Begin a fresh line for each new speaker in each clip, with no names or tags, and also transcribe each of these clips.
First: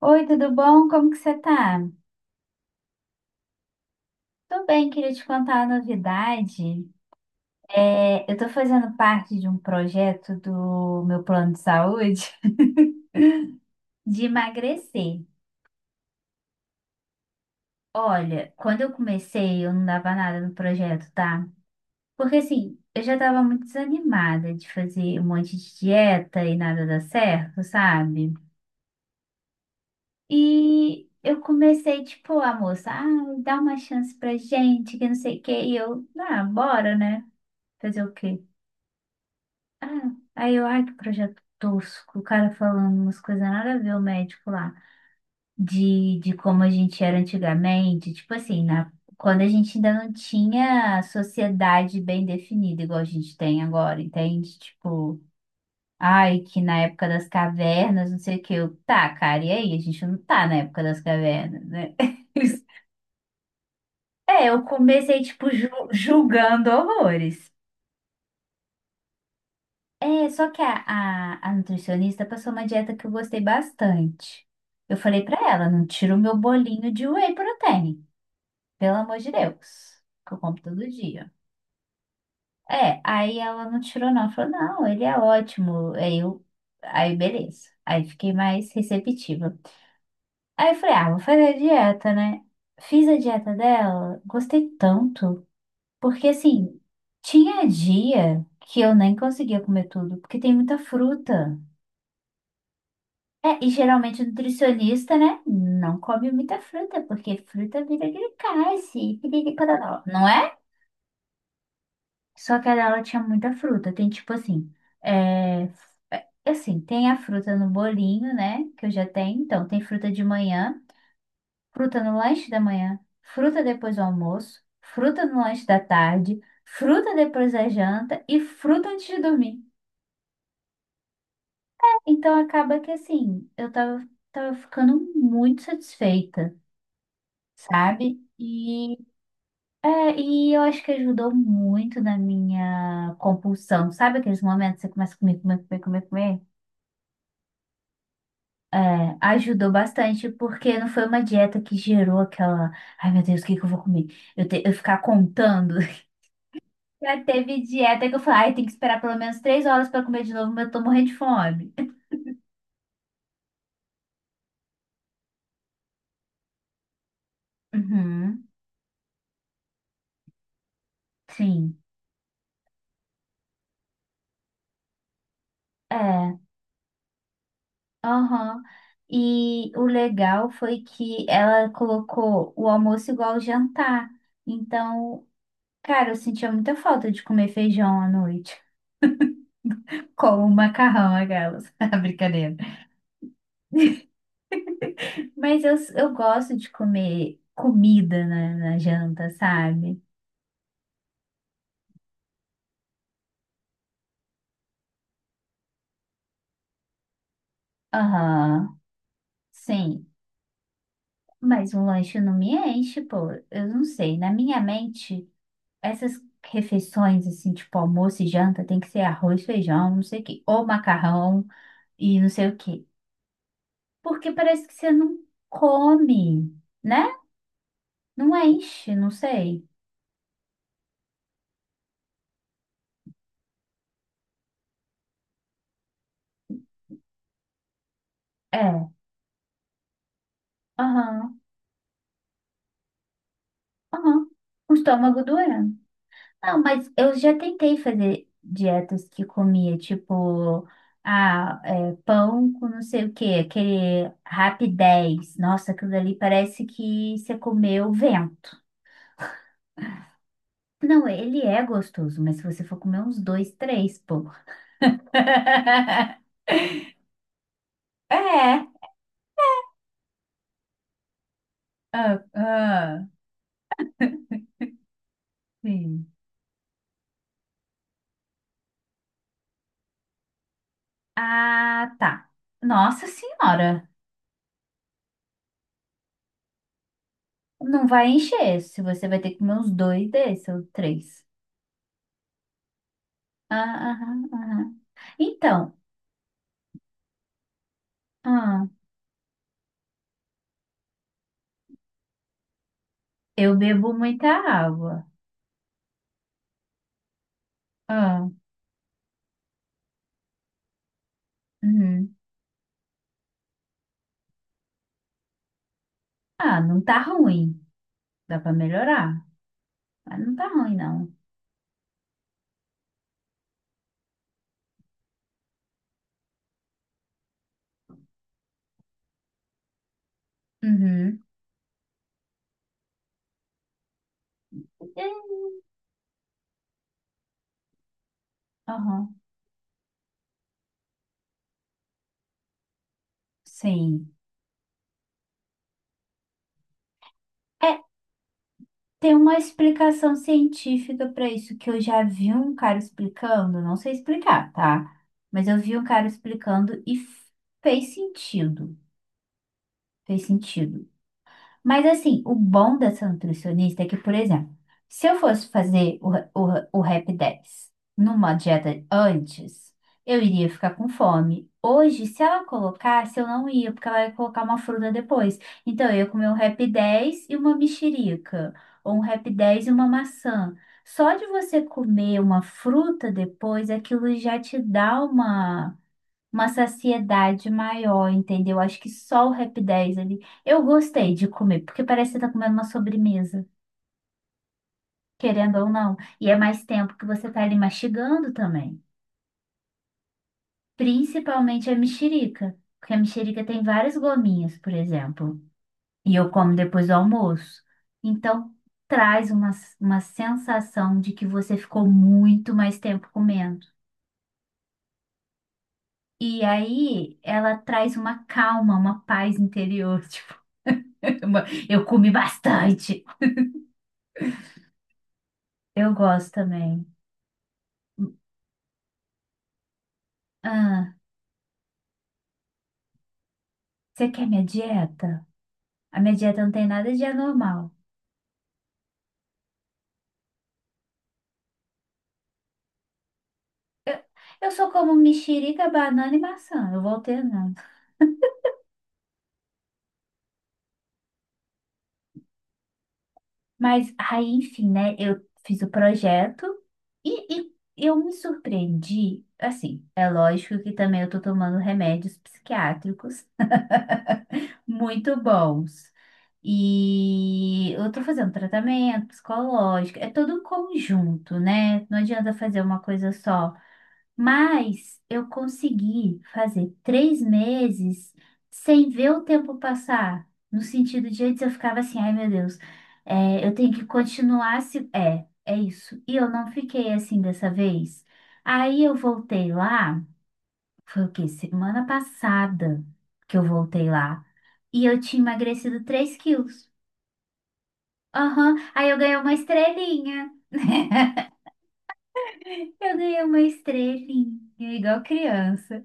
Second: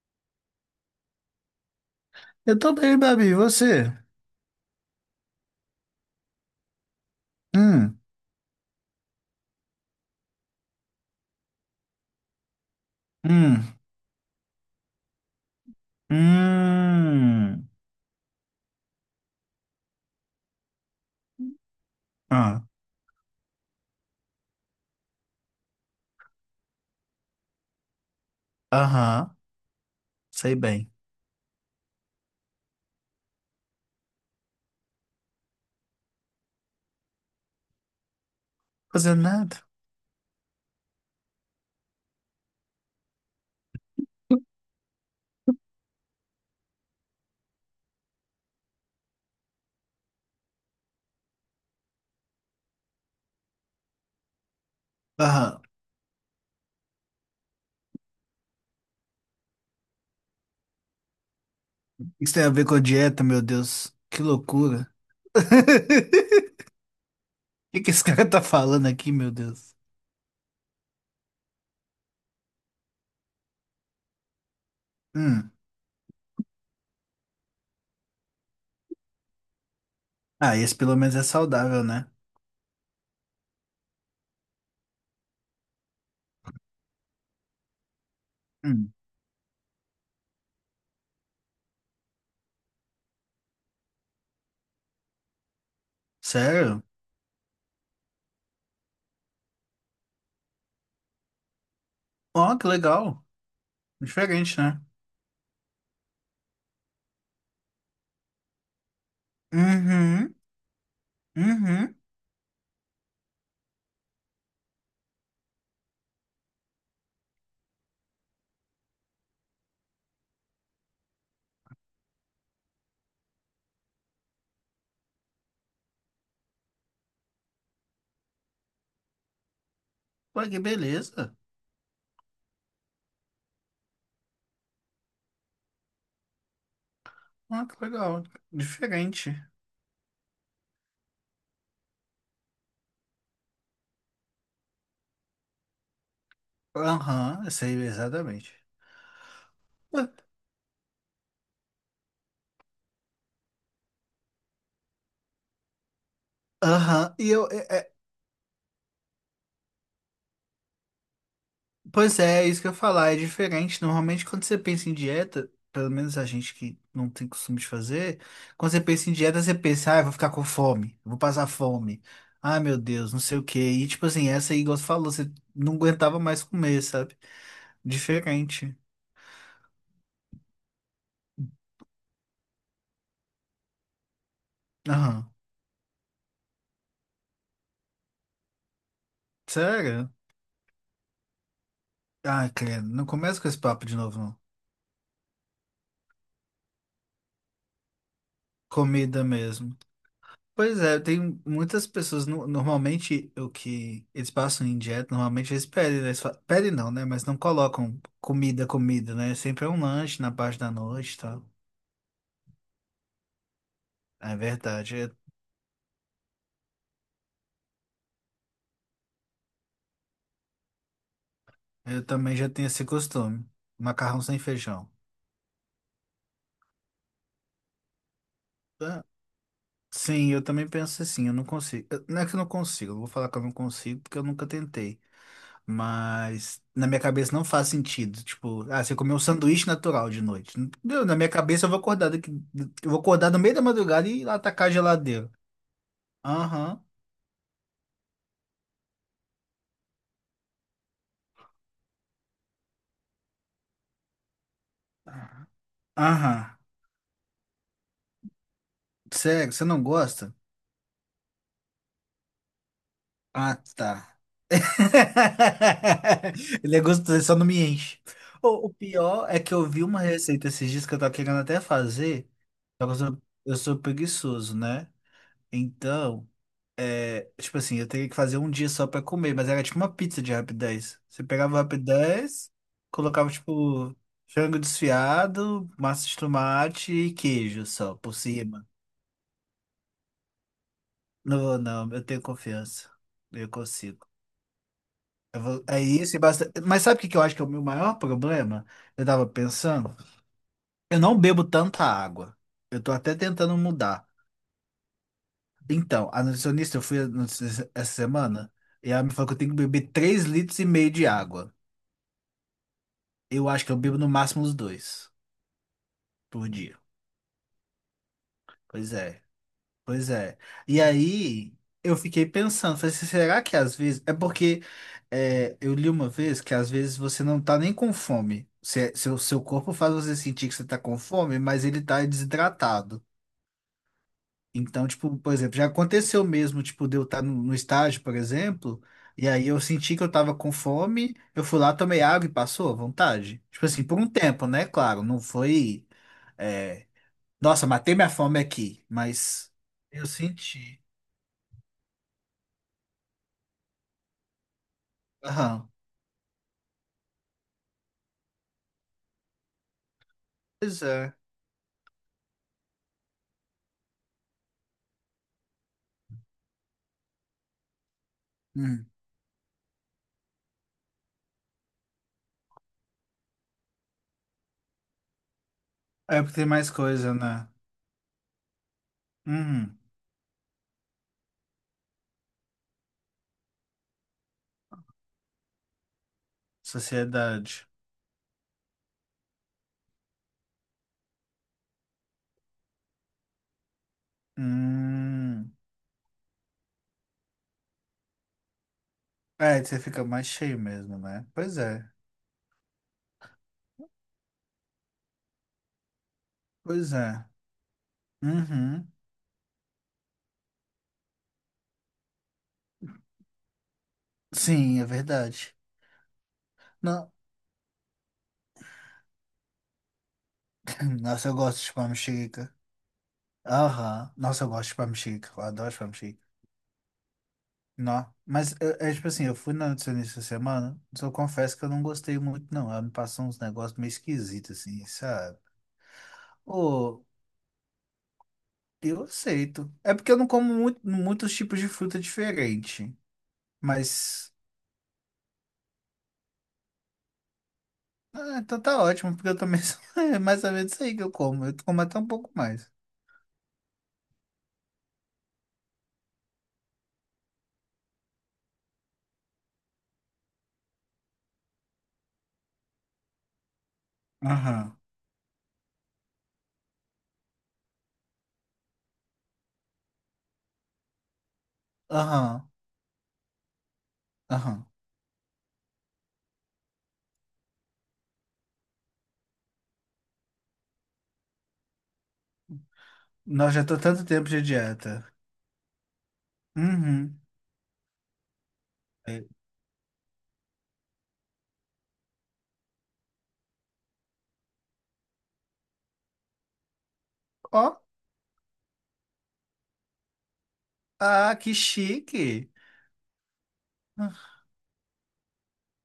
Oi, tudo bom? Como que você tá?
Eu tô bem, Babi. E você?
Tô bem, queria te contar uma novidade.
Hum,
É, eu tô fazendo parte de um projeto do meu plano de saúde
hum,
de emagrecer.
hum.
Olha, quando eu comecei, eu não dava nada no projeto, tá? Porque
Ah,
assim, eu já tava muito desanimada de fazer um monte de dieta e nada dar certo, sabe?
aham, sei bem.
E eu comecei, tipo, a moça, ah, dá uma chance pra gente, que não sei o quê. E eu, ah, bora, né? Fazer o quê?
Fazendo nada.
Ah, aí eu, ai, que projeto tosco. O cara falando umas coisas nada a ver, o médico lá, de como a gente era antigamente. Tipo assim, na, quando a gente ainda não tinha sociedade bem definida, igual a gente tem agora, entende? Tipo,
Aham.
ai, que na época das cavernas, não sei o quê. Eu, tá, cara, e aí? A gente não tá na época das cavernas, né?
Isso tem a ver com a dieta, meu Deus. Que
É, eu
loucura.
comecei, tipo, julgando horrores.
O que que esse cara tá falando aqui, meu Deus?
É, só que a nutricionista passou uma dieta que eu gostei bastante. Eu falei pra
Hum.
ela, não tira o meu bolinho de whey protein, pelo amor de Deus, que eu
Ah,
como
esse
todo
pelo menos é
dia.
saudável, né?
É, aí ela não tirou não, ela falou, não, ele é ótimo. Aí eu, aí beleza. Aí fiquei mais
Hum.
receptiva. Aí eu falei, ah, vou fazer a dieta, né? Fiz a dieta dela, gostei tanto, porque assim,
Sério?
tinha dia que eu nem conseguia comer tudo, porque tem muita fruta.
Ó, que legal.
É, e geralmente o
Diferente, né?
nutricionista, né, não come muita fruta, porque fruta vira glicase, e piricororó, não
Uhum,
é?
uhum.
Só que ela tinha muita fruta, tem tipo assim, é, f- é, assim, tem a fruta no bolinho, né, que eu já tenho, então tem fruta de manhã, fruta no lanche da manhã, fruta depois do almoço, fruta no lanche da tarde, fruta depois da janta e fruta antes de dormir.
Pô, que beleza.
Então acaba que assim, eu tava, tava ficando muito satisfeita,
Ó, que
sabe?
legal.
E,
Diferente.
é, e eu acho que ajudou muito na minha compulsão, sabe aqueles momentos que você começa a comer, comer, comer, comer, comer?
Aham, eu sei exatamente.
É, ajudou bastante, porque não foi uma dieta que gerou aquela, ai meu Deus, o que que eu vou comer? Eu, eu ficar contando.
Aham.
Já teve dieta que eu falei, ai, tem que esperar pelo menos 3 horas para comer de novo, mas eu tô morrendo de fome.
Pois é, é isso que eu ia falar, é diferente. Normalmente, quando você pensa em dieta, pelo menos a gente que não tem costume de fazer,
Uhum,
quando você pensa em dieta, você pensa, ah, eu vou ficar com fome, eu vou passar
sim.
fome, ah, meu Deus, não sei o quê. E tipo assim, essa aí, igual você falou, você não aguentava mais
É.
comer, sabe?
Aham.
Diferente.
E o legal foi que ela colocou o almoço igual ao jantar. Então,
Aham.
cara, eu sentia muita falta de comer feijão à noite.
Sério?
Com macarrão, aquelas.
Ah,
Brincadeira.
credo, não começa com esse papo de novo, não.
Mas eu gosto de comer comida na
Comida
janta,
mesmo.
sabe?
Pois é, tem muitas pessoas, normalmente o que eles passam em dieta, normalmente eles pedem, né? Eles pedem não, né? Mas não colocam comida,
Aham.
comida, né? Sempre é um
Sim.
lanche na parte da noite e tal.
Mas um lanche não me enche, pô. Eu não sei. Na
É
minha
verdade, eu,
mente, essas refeições, assim, tipo almoço e janta, tem que ser arroz, feijão, não sei o quê. Ou macarrão.
eu
E não
também
sei
já
o
tenho
quê.
esse costume. Macarrão
Porque
sem
parece que
feijão.
você não come, né? Não enche,
Ah,
não sei.
sim, eu também penso assim, eu não consigo. Não é que eu não consigo, eu vou falar que eu não consigo porque eu nunca tentei. Mas na minha cabeça não faz sentido. Tipo, ah,
É,
você comeu um sanduíche natural de noite. Meu, na minha
aham,
cabeça eu vou acordar daqui, eu vou acordar no meio da madrugada e ir
aham.
lá atacar a
O estômago
geladeira.
doendo. Não,
Aham,
mas eu já tentei fazer dietas que comia, tipo, ah, é, pão com não sei o quê, aquele Rapidez. Nossa, aquilo ali
aham.
parece que você comeu vento.
Sério, você não gosta?
Não, ele é gostoso, mas se você for comer uns dois,
Ah,
três,
tá.
pô.
Ele é gostoso, só não me enche.
É.
O pior é que eu vi uma receita esses dias que eu tava querendo até
Ah,
fazer, só que eu
ah,
sou, eu sou preguiçoso, né?
sim.
Então, tipo assim, eu teria que fazer um dia só pra comer, mas era tipo uma pizza de rapidez. Você pegava o
Ah, tá.
rapidez,
Nossa
colocava
senhora,
tipo frango desfiado, massa de tomate e queijo
não
só
vai
por
encher.
cima.
Se você vai ter que comer uns dois desses, ou três.
Não, vou, não, eu tenho confiança. Eu
Ah,
consigo.
aham, aham.
Eu vou,
Então,
é isso e basta. Mas sabe o que que eu acho que é o meu maior problema?
ah,
Eu tava pensando, eu não bebo tanta água. Eu tô até
eu
tentando
bebo
mudar.
muita água.
Então, a nutricionista, eu fui a nutricionista essa
Ah,
semana e ela me falou que eu tenho que beber 3,5 litros de água.
uhum.
Eu acho que eu bebo no máximo os dois por
Ah,
dia.
não tá ruim. Dá pra
Pois é,
melhorar,
pois
mas não
é.
tá ruim,
E
não.
aí eu fiquei pensando, falei assim, será que às vezes. É porque, eu li uma vez que às vezes você não tá nem com fome. Seu corpo faz você sentir que você tá com
Uhum.
fome, mas ele tá desidratado. Então,
É,
tipo, por exemplo, já aconteceu mesmo, tipo, de eu estar no estágio, por exemplo,
aham,
e aí eu senti que eu tava com fome, eu fui lá, tomei água e passou à vontade. Tipo assim, por um
sim.
tempo, né? Claro, não foi. é, Nossa,
É,
matei minha fome aqui,
tem uma
mas eu
explicação
senti.
científica para isso que eu já vi um cara explicando, não sei explicar, tá? Mas eu
Aham.
vi um cara explicando e fez sentido. Fez
Pois
sentido.
é.
Mas assim, o bom dessa nutricionista é que, por exemplo, se eu fosse fazer o Rap 10 numa dieta
Hum.
antes, eu iria ficar com fome. Hoje, se ela colocasse, eu não ia, porque ela ia colocar uma fruta depois. Então, eu ia
É
comer um
porque tem
Rap
mais coisa,
10 e
né?
uma mexerica, ou um Rap 10 e
Hum.
uma maçã. Só de você comer uma fruta depois, aquilo já te dá uma saciedade
Sociedade.
maior, entendeu? Acho que só o Rap 10 ali. Eu gostei de comer, porque parece que você tá comendo uma sobremesa,
Hum.
querendo ou não. E é mais tempo que você tá ali mastigando também.
É, você fica mais cheio mesmo, né? Pois
Principalmente a
é.
mexerica, porque a mexerica tem várias gominhas, por exemplo. E eu como depois
Pois
do
é.
almoço. Então,
Uhum.
traz uma sensação de que você ficou muito mais tempo comendo.
Sim, é verdade.
E
Não.
aí, ela traz uma calma, uma paz interior.
Nossa, eu gosto de
Eu
pão
comi
mexica.
bastante.
Aham. Nossa, eu gosto de pão mexica. Eu adoro pão
Eu
mexica.
gosto também.
Não. Mas é tipo assim, eu fui na nutricionista essa semana,
Ah,
mas eu confesso que eu não gostei muito, não. Ela me passou uns negócios meio
você quer minha
esquisitos, assim,
dieta?
sabe?
A minha dieta não tem nada
Ô,
de anormal.
eu aceito. É porque eu não como muitos tipos de fruta diferente.
Eu,
Mas.
eu só como mexerica, banana e maçã. Eu vou alternando.
Ah, então tá ótimo, porque eu também sou é mais ou menos isso aí que eu como. Eu como até um pouco mais.
Mas aí, enfim, né? Eu fiz o projeto e eu me surpreendi. Assim, é lógico que também eu tô tomando remédios psiquiátricos
Aham.
muito bons. E eu tô fazendo tratamento psicológico, é todo um conjunto, né? Não adianta
Aham,
fazer uma coisa só.
aham.
Mas eu consegui fazer 3 meses sem ver o tempo passar. No sentido de antes eu ficava assim, ai meu Deus, é,
Nós
eu
já
tenho
tô
que
tanto tempo de
continuar se.
dieta.
É, é isso. E eu não fiquei
Uhum.
assim dessa vez. Aí eu
É.
voltei lá, foi o quê? Semana passada que eu voltei lá. E eu tinha emagrecido 3 quilos.
Ó,
Aham, aí eu ganhei uma estrelinha.
ah, que chique.
Eu ganhei uma estrelinha, igual criança.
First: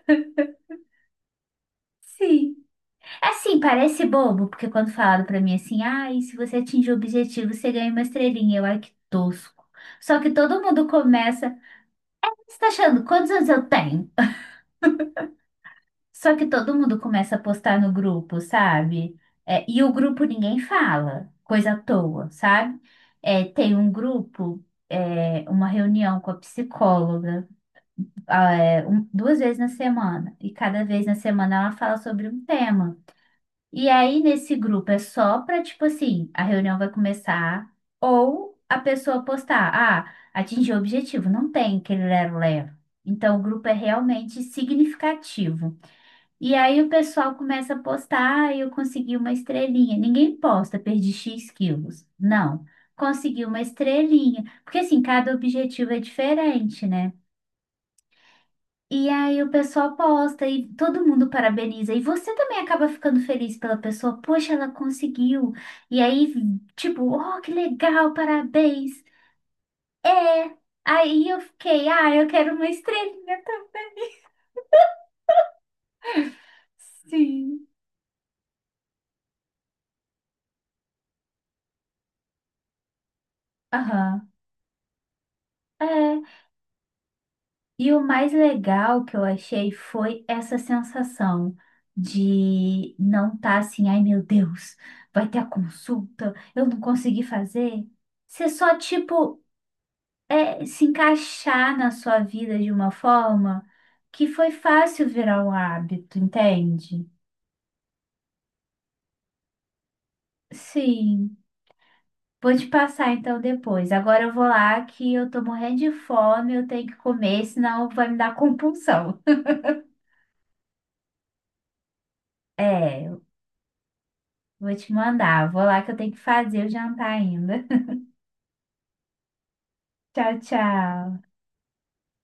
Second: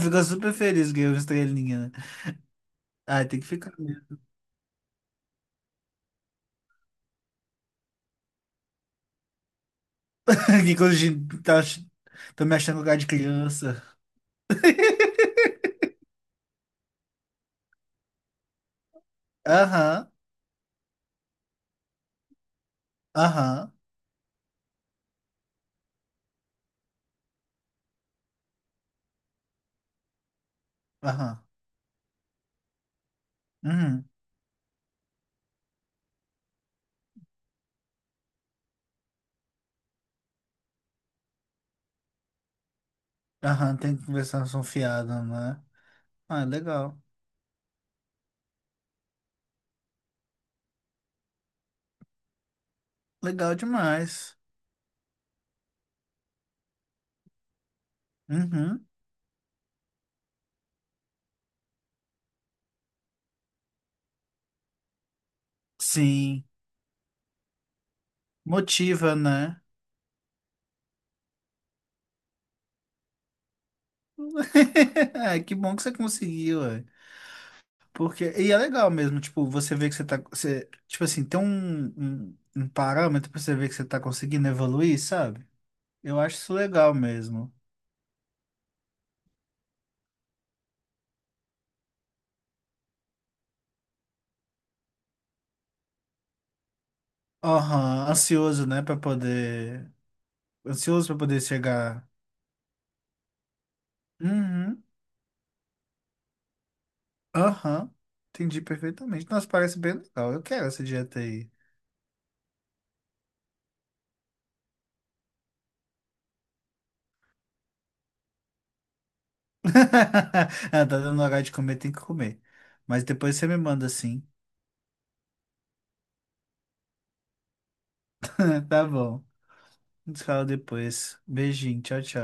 Ficou super feliz que eu estrelinha, né?
Sim.
Ah, tem que
Assim,
ficar
parece
mesmo.
bobo, porque quando falaram pra mim assim, ah, e se você atingir o objetivo, você ganha uma estrelinha. Eu, ai, que tosco. Só que todo
Que
mundo
quando a gente
começa.
tá, tô me
Você tá
achando lugar
achando
de
quantos anos eu
criança.
tenho? Só que todo mundo começa a postar no grupo, sabe? É, e o
Aham,
grupo ninguém fala, coisa à toa, sabe? É,
aham,
tem um grupo, é, uma reunião com a psicóloga. Ah, é, duas vezes na semana. E cada vez na
aham.
semana ela fala sobre um tema. E
Uhum.
aí, nesse grupo, é só para, tipo assim, a reunião vai começar, ou a pessoa postar, ah, atingiu o objetivo, não tem aquele lero-lero. Então, o grupo é
Aham, tem
realmente
conversação fiada, né?
significativo.
Ah,
E aí, o
legal.
pessoal começa a postar, ah, eu consegui uma estrelinha. Ninguém posta, perdi X quilos. Não, consegui
Legal
uma
demais.
estrelinha. Porque, assim, cada objetivo é diferente, né?
Uhum.
E aí o pessoal posta e todo mundo parabeniza. E você também acaba ficando feliz pela pessoa. Poxa, ela conseguiu. E aí,
Sim.
tipo, oh, que legal, parabéns.
Motiva, né?
É. Aí eu fiquei, ah, eu quero uma estrelinha também.
É, que bom que você conseguiu, ué.
Sim.
Porque, e é legal mesmo, tipo, você vê que você tá, você, tipo assim, tem um parâmetro pra você ver que você tá
Aham.
conseguindo evoluir, sabe? Eu
É.
acho isso legal mesmo.
E o mais legal que eu achei foi essa sensação de não estar assim, ai meu Deus, vai ter a consulta, eu não consegui fazer.
Aham,
Você
ansioso,
só,
né, pra
tipo,
poder,
é, se
ansioso pra poder
encaixar na
chegar.
sua vida de uma forma que foi
Uhum.
fácil virar um hábito, entende?
Aham, entendi perfeitamente. Nossa, parece bem legal. Eu quero essa dieta
Sim,
aí.
vou te passar então depois. Agora eu vou lá que eu tô morrendo de fome, eu tenho que comer, senão vai me dar compulsão.
Ah, tá dando hora de comer, tem que comer.
É,
Mas
eu
depois você me manda sim.
vou te mandar. Vou lá que eu tenho que fazer o jantar ainda.
Tá bom. A gente se
Tchau,
fala depois.
tchau.
Beijinho, tchau, tchau.